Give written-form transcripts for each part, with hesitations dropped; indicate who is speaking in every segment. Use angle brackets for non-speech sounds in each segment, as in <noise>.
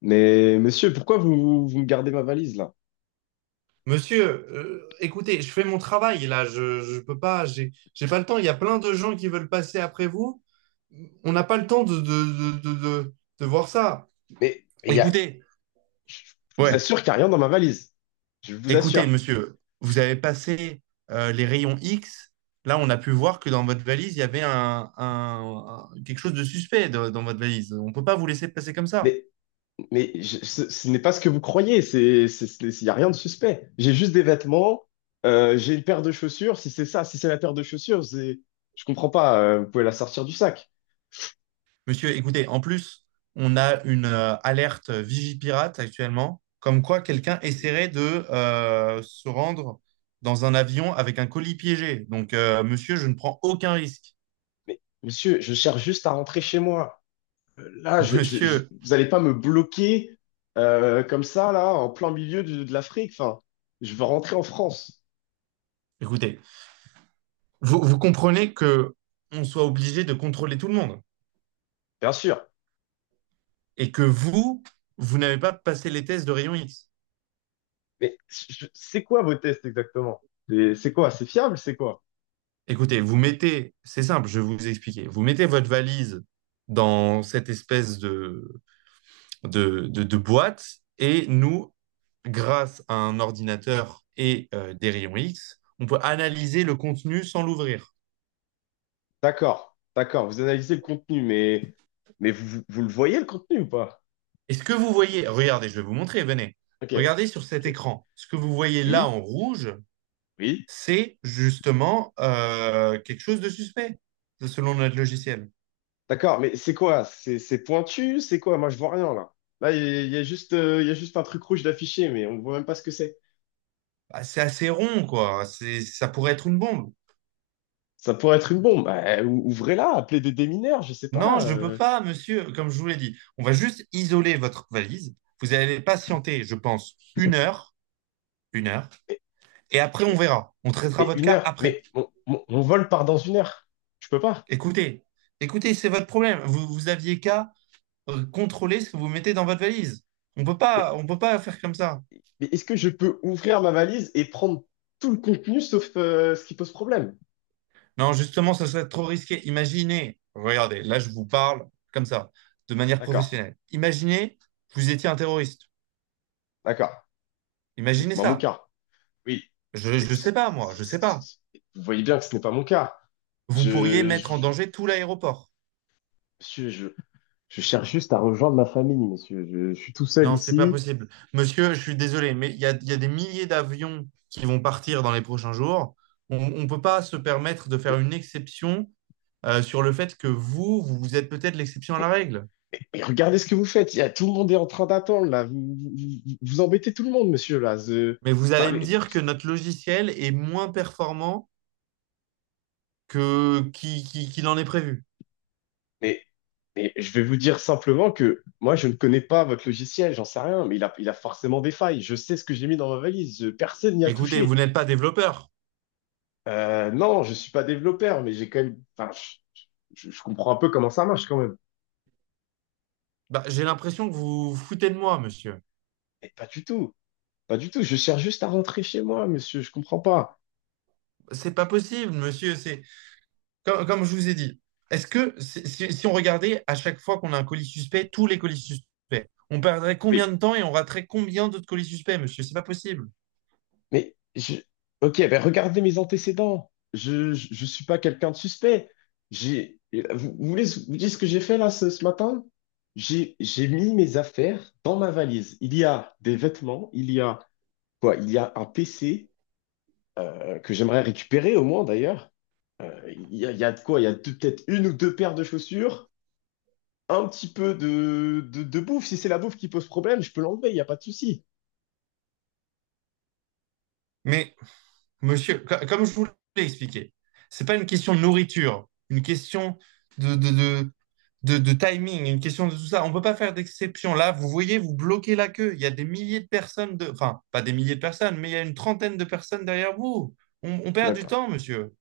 Speaker 1: Mais monsieur, pourquoi vous me gardez ma valise là?
Speaker 2: Monsieur, écoutez, je fais mon travail là, je peux pas, j'ai pas le temps. Il y a plein de gens qui veulent passer après vous. On n'a pas le temps de voir ça.
Speaker 1: Mais il y a,
Speaker 2: Écoutez,
Speaker 1: je vous
Speaker 2: ouais,
Speaker 1: assure qu'il n'y a rien dans ma valise. Je vous
Speaker 2: écoutez,
Speaker 1: assure.
Speaker 2: monsieur, vous avez passé les rayons X. Là, on a pu voir que dans votre valise, il y avait quelque chose de suspect dans votre valise. On peut pas vous laisser passer comme ça.
Speaker 1: Mais, Ce n'est pas ce que vous croyez. Il n'y a rien de suspect. J'ai juste des vêtements. J'ai une paire de chaussures. Si c'est ça, si c'est la paire de chaussures, je comprends pas. Vous pouvez la sortir du sac.
Speaker 2: Monsieur, écoutez, en plus, on a une alerte Vigipirate actuellement, comme quoi quelqu'un essaierait de se rendre dans un avion avec un colis piégé. Donc, monsieur, je ne prends aucun risque.
Speaker 1: Mais monsieur, je cherche juste à rentrer chez moi. Là,
Speaker 2: <laughs> Monsieur,
Speaker 1: vous n'allez pas me bloquer comme ça là, en plein milieu de l'Afrique. Enfin, je veux rentrer en France.
Speaker 2: écoutez, vous comprenez que on soit obligé de contrôler tout le monde
Speaker 1: Bien sûr.
Speaker 2: et que vous n'avez pas passé les tests de rayon X.
Speaker 1: C'est quoi vos tests exactement? Et c'est quoi? C'est fiable? C'est quoi?
Speaker 2: Écoutez, vous mettez, c'est simple, je vais vous expliquer. Vous mettez votre valise dans cette espèce de boîte. Et nous, grâce à un ordinateur et des rayons X, on peut analyser le contenu sans l'ouvrir.
Speaker 1: D'accord, d'accord. Vous analysez le contenu, mais vous le voyez le contenu ou pas?
Speaker 2: Et ce que vous voyez, regardez, je vais vous montrer, venez.
Speaker 1: Ok,
Speaker 2: Regardez sur cet
Speaker 1: ok.
Speaker 2: écran. Ce que vous voyez là
Speaker 1: Oui,
Speaker 2: en rouge,
Speaker 1: oui.
Speaker 2: c'est justement quelque chose de suspect, selon notre logiciel.
Speaker 1: D'accord, mais c'est quoi? C'est pointu? C'est quoi? Moi, je vois rien là. Là, il y a juste, Il y a juste un truc rouge d'affiché, mais on voit même pas ce que c'est.
Speaker 2: Bah, c'est assez rond, quoi. C'est, ça pourrait être une bombe.
Speaker 1: Ça pourrait être une bombe. Bah, ouvrez-la, appelez des démineurs, je sais
Speaker 2: Non,
Speaker 1: pas.
Speaker 2: je ne peux pas, monsieur, comme je vous l'ai dit. On va juste isoler votre valise. Vous allez patienter, je pense, une heure, une heure.
Speaker 1: Mais,
Speaker 2: Et après, on
Speaker 1: mais-
Speaker 2: verra. On traitera
Speaker 1: mais
Speaker 2: votre
Speaker 1: une
Speaker 2: cas
Speaker 1: heure.
Speaker 2: après.
Speaker 1: Mais mon vol part dans une heure. Je peux pas.
Speaker 2: Écoutez, écoutez, c'est votre problème. Vous aviez qu'à contrôler ce que vous mettez dans votre valise. On peut pas faire comme ça.
Speaker 1: Mais est-ce que je peux ouvrir ma valise et prendre tout le contenu sauf ce qui pose problème?
Speaker 2: Non, justement, ce serait trop risqué. Imaginez, regardez, là, je vous parle comme ça, de manière
Speaker 1: D'accord,
Speaker 2: professionnelle. Imaginez que vous étiez un terroriste.
Speaker 1: d'accord. Ce n'est
Speaker 2: Imaginez
Speaker 1: pas mon
Speaker 2: ça.
Speaker 1: cas. Oui. Mais
Speaker 2: Je
Speaker 1: ce-
Speaker 2: sais pas, moi,
Speaker 1: ce-
Speaker 2: je sais pas.
Speaker 1: ce- Vous voyez bien que ce n'est pas mon cas.
Speaker 2: Vous pourriez
Speaker 1: Je,
Speaker 2: mettre en
Speaker 1: je,
Speaker 2: danger tout l'aéroport.
Speaker 1: Monsieur, je cherche juste à rejoindre ma famille, monsieur. Je suis tout seul
Speaker 2: Non, c'est pas
Speaker 1: ici.
Speaker 2: possible. Monsieur, je suis désolé, mais il y a des milliers d'avions qui vont partir dans les prochains jours. On ne peut pas se permettre de faire
Speaker 1: Mais,
Speaker 2: une exception sur le fait que vous vous êtes peut-être l'exception à
Speaker 1: mais-
Speaker 2: la règle.
Speaker 1: mais regardez ce que vous faites. Tout le monde est en train d'attendre, là. Vous embêtez tout le monde, monsieur, là.
Speaker 2: Mais vous
Speaker 1: Enfin,
Speaker 2: allez me
Speaker 1: mais,
Speaker 2: dire que notre logiciel est moins performant que qu'il en est prévu.
Speaker 1: mais Mais je vais vous dire simplement que moi, je ne connais pas votre logiciel, j'en sais rien, mais il a forcément des failles. Je sais ce que j'ai mis dans ma valise, personne n'y a
Speaker 2: Écoutez, vous
Speaker 1: touché.
Speaker 2: n'êtes pas développeur.
Speaker 1: Non, je suis pas développeur, mais j'ai quand même, enfin, je comprends un peu comment ça marche quand même.
Speaker 2: Bah, j'ai l'impression que vous vous foutez de moi, monsieur.
Speaker 1: Mais pas du tout, pas du tout. Je cherche juste à rentrer chez moi, monsieur, je comprends pas.
Speaker 2: C'est pas possible, monsieur. C'est comme je vous ai dit, est-ce que si, si on regardait à chaque fois qu'on a un colis suspect, tous les colis suspects, on perdrait combien de
Speaker 1: Oui.
Speaker 2: temps et on raterait combien d'autres colis suspects, monsieur? C'est pas possible.
Speaker 1: Mais je... Ok, ben regardez mes antécédents. Je suis pas quelqu'un de suspect. J'ai vous voulez vous dire ce que j'ai fait là ce matin? J'ai mis mes affaires dans ma valise. Il y a des vêtements, il y a quoi? Il y a un PC que j'aimerais récupérer au moins d'ailleurs. Il y a de quoi? Il y a deux- Peut-être une ou deux paires de chaussures, un petit peu de bouffe. Si c'est la bouffe qui pose problème, je peux l'enlever, il y a pas de souci.
Speaker 2: Mais monsieur, comme je vous l'ai expliqué, c'est pas une question de nourriture, une question de, de, de, de timing, une question de tout ça. On ne peut pas faire d'exception. Là, vous voyez, vous bloquez la queue. Il y a des milliers de personnes, de… enfin, pas des milliers de personnes, mais il y a une trentaine de personnes derrière vous. On perd du
Speaker 1: D'accord.
Speaker 2: temps, monsieur.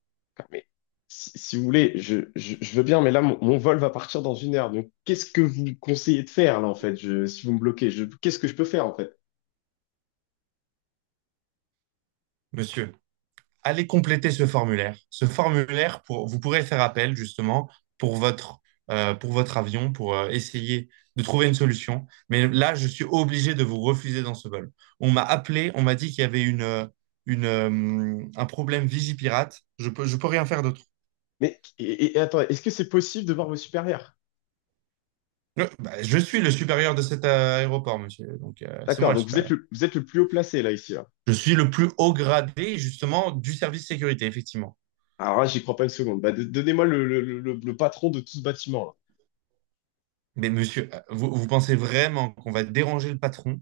Speaker 1: Mais si vous voulez, je veux bien, mais là, mon vol va partir dans une heure. Donc, qu'est-ce que vous me conseillez de faire, là, en fait, si vous me bloquez, qu'est-ce que je peux faire, en fait?
Speaker 2: Monsieur, allez compléter ce formulaire. Ce formulaire, pour, vous pourrez faire appel justement pour votre, pour votre avion, pour essayer de trouver une solution. Mais là, je suis obligé de vous refuser dans ce vol. On m'a appelé, on m'a dit qu'il y avait une, un problème Vigipirate. Je peux rien faire d'autre.
Speaker 1: Et attends, est-ce que c'est possible de voir vos supérieurs?
Speaker 2: Bah, je suis le supérieur de cet aéroport, monsieur. Donc, c'est moi
Speaker 1: D'accord,
Speaker 2: le
Speaker 1: donc
Speaker 2: supérieur.
Speaker 1: vous êtes le plus haut placé, là, ici, là.
Speaker 2: Je suis le plus haut gradé, justement, du service sécurité, effectivement.
Speaker 1: Alors là, j'y crois pas une seconde. Bah, donnez-moi le patron de tout ce bâtiment, là.
Speaker 2: Mais monsieur, vous pensez vraiment qu'on va déranger le patron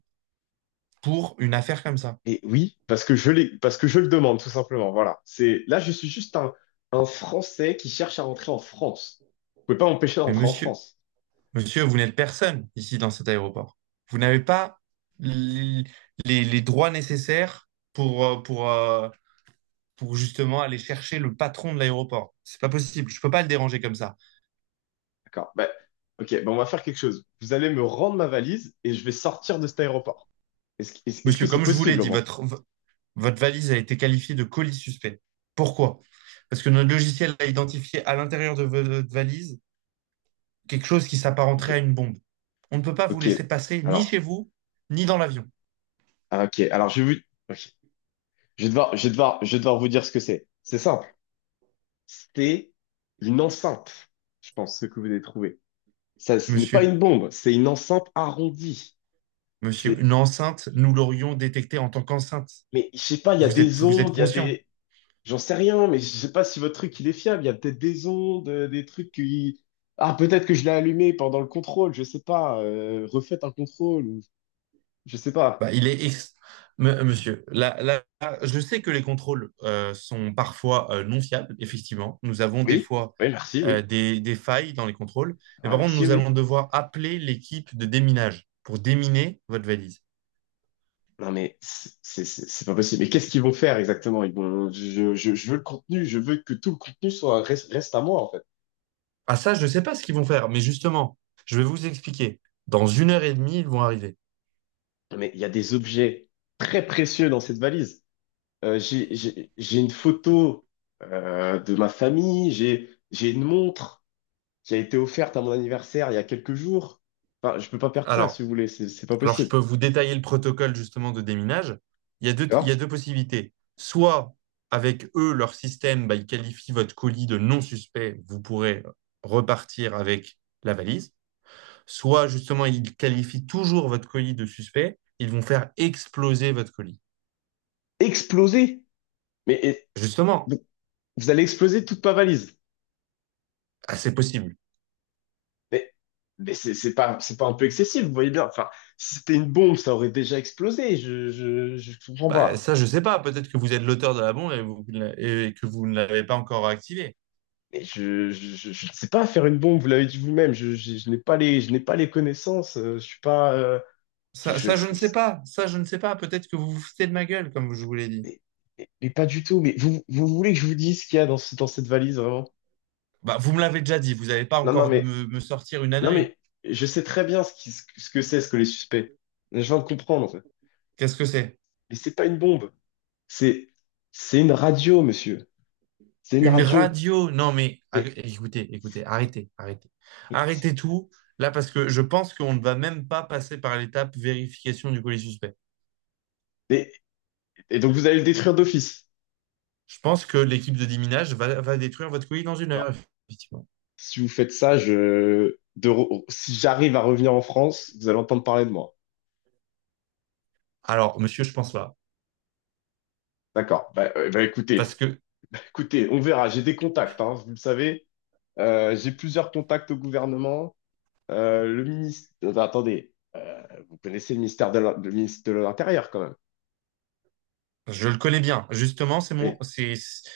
Speaker 2: pour une affaire comme ça.
Speaker 1: Et oui, parce que je le demande, tout simplement. Voilà. Je suis juste un Français qui cherche à rentrer en France. Vous pouvez pas m'empêcher
Speaker 2: Mais
Speaker 1: d'entrer en
Speaker 2: monsieur,
Speaker 1: France.
Speaker 2: monsieur, vous n'êtes personne ici dans cet aéroport. Vous n'avez pas les, les droits nécessaires pour justement aller chercher le patron de l'aéroport. C'est pas possible. Je peux pas le déranger comme ça.
Speaker 1: D'accord. Ben, ok, ben on va faire quelque chose. Vous allez me rendre ma valise et je vais sortir de cet aéroport. Est-ce que
Speaker 2: Monsieur,
Speaker 1: c'est
Speaker 2: comme je vous l'ai
Speaker 1: possible au
Speaker 2: dit,
Speaker 1: moins?
Speaker 2: votre valise a été qualifiée de colis suspect. Pourquoi? Parce que notre logiciel a identifié à l'intérieur de votre valise quelque chose qui
Speaker 1: Ok,
Speaker 2: s'apparenterait à une bombe. On ne peut pas vous
Speaker 1: ok.
Speaker 2: laisser passer ni
Speaker 1: Alors,
Speaker 2: chez vous, ni dans l'avion.
Speaker 1: ah, ok. Ok. Je vais devoir vous dire ce que c'est. C'est simple. C'est une enceinte, je pense, ce que vous avez trouvé. Ça, ce n'est pas
Speaker 2: Monsieur,
Speaker 1: une bombe, c'est une enceinte arrondie.
Speaker 2: monsieur,
Speaker 1: C'est,
Speaker 2: une enceinte, nous l'aurions détectée en tant qu'enceinte.
Speaker 1: mais je sais pas, il y a des
Speaker 2: Vous êtes
Speaker 1: ondes, il y a
Speaker 2: conscient.
Speaker 1: des, j'en sais rien, mais je sais pas si votre truc il est fiable. Il y a peut-être des ondes, des trucs qui. Ah, peut-être que je l'ai allumé pendant le contrôle, je sais pas. Refaites un contrôle, ou je sais pas.
Speaker 2: Bah, il est ex- M- Monsieur, là, là, là, je sais que les contrôles sont parfois non fiables, effectivement. Nous avons des
Speaker 1: Oui,
Speaker 2: fois
Speaker 1: oui, merci, oui.
Speaker 2: des failles dans les contrôles. Et
Speaker 1: Ah,
Speaker 2: par contre,
Speaker 1: merci,
Speaker 2: nous
Speaker 1: oui.
Speaker 2: allons devoir appeler l'équipe de déminage pour déminer votre valise.
Speaker 1: Non, mais c'est pas possible. Mais qu'est-ce qu'ils vont faire exactement? Ils vont... je veux le contenu, je veux que tout le contenu reste à moi, en fait.
Speaker 2: Ah ça, je ne sais pas ce qu'ils vont faire, mais justement, je vais vous expliquer. Dans une heure et demie, ils vont arriver.
Speaker 1: Mais il y a des objets très précieux dans cette valise. J'ai une photo de ma famille, j'ai une montre qui a été offerte à mon anniversaire il y a quelques jours. Enfin, je peux pas perdre ça, si
Speaker 2: Alors,
Speaker 1: vous voulez, c'est pas
Speaker 2: Alors, je
Speaker 1: possible.
Speaker 2: peux vous détailler le protocole justement de déminage. Il y
Speaker 1: D'accord?
Speaker 2: a deux possibilités. Soit avec eux, leur système, bah, ils qualifient votre colis de non suspect, vous pourrez repartir avec la valise. Soit justement, ils qualifient toujours votre colis de suspect, ils vont faire exploser votre colis.
Speaker 1: Exploser! Mais et-
Speaker 2: Justement,
Speaker 1: Vous, vous allez exploser toute ma valise.
Speaker 2: ah, c'est possible.
Speaker 1: Mais, c'est c'est pas un peu excessif, vous voyez bien. Enfin, si c'était une bombe, ça aurait déjà explosé. Je comprends
Speaker 2: Bah,
Speaker 1: pas.
Speaker 2: ça, je ne sais pas. Peut-être que vous êtes l'auteur de la bombe et, et que vous ne l'avez pas encore activé.
Speaker 1: Mais je ne sais pas faire une bombe, vous l'avez dit vous-même. Je n'ai pas les, je n'ai pas les connaissances. Je suis pas. Je, je-
Speaker 2: Ça, je ne
Speaker 1: je-
Speaker 2: sais pas. Ça, je ne sais pas. Peut-être que vous vous foutez de ma gueule, comme je vous l'ai dit.
Speaker 1: mais, mais pas du tout. Mais vous voulez que je vous dise ce qu'il y a dans cette valise, vraiment?
Speaker 2: Bah, vous me l'avez déjà dit, vous n'allez pas
Speaker 1: Non, non,
Speaker 2: encore
Speaker 1: mais.
Speaker 2: me sortir une
Speaker 1: Non,
Speaker 2: ânerie.
Speaker 1: mais je sais très bien ce que c'est, ce que les suspects. Je viens de comprendre, en fait.
Speaker 2: Qu'est-ce que c'est?
Speaker 1: Mais c'est pas une bombe. C'est, c'est une radio, monsieur. C'est une
Speaker 2: Une
Speaker 1: radio.
Speaker 2: radio? Non, mais
Speaker 1: Mais,
Speaker 2: écoutez, écoutez, arrêtez, arrêtez.
Speaker 1: mais-
Speaker 2: Arrêtez tout, là, parce que je pense qu'on ne va même pas passer par l'étape vérification du colis suspect.
Speaker 1: mais- et donc vous allez le détruire d'office.
Speaker 2: Je pense que l'équipe de déminage va détruire votre colis dans une
Speaker 1: Alors,
Speaker 2: heure, effectivement.
Speaker 1: si vous faites ça, si j'arrive à revenir en France, vous allez entendre parler de moi.
Speaker 2: Alors, monsieur, je pense pas.
Speaker 1: D'accord. Bah, bah,
Speaker 2: Parce
Speaker 1: écoutez,
Speaker 2: que
Speaker 1: écoutez, on verra. J'ai des contacts, hein, vous le savez. J'ai plusieurs contacts au gouvernement. Le ministre, attendez, vous connaissez le ministre de l'Intérieur quand même.
Speaker 2: je le connais bien. Justement, c'est mon,
Speaker 1: Oui.
Speaker 2: c'est-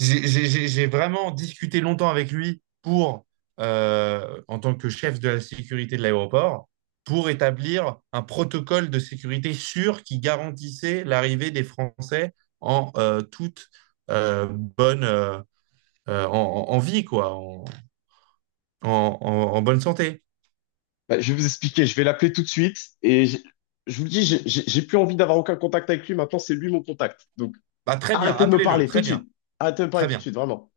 Speaker 2: j'ai vraiment discuté longtemps avec lui pour, en tant que chef de la sécurité de l'aéroport, pour établir un protocole de sécurité sûr qui garantissait l'arrivée des Français en toute euh, bonne, euh, en vie, quoi, en- en- en bonne santé.
Speaker 1: Bah, je vais vous expliquer, je vais l'appeler tout de suite et je vous le dis, j'ai plus envie d'avoir aucun contact avec lui, maintenant c'est lui mon contact. Donc
Speaker 2: Bah, très bien,
Speaker 1: arrêtez de me
Speaker 2: appelez-le,
Speaker 1: parler tout
Speaker 2: très
Speaker 1: de
Speaker 2: bien,
Speaker 1: suite. Arrêtez de me parler
Speaker 2: très
Speaker 1: tout de
Speaker 2: bien.
Speaker 1: suite, vraiment.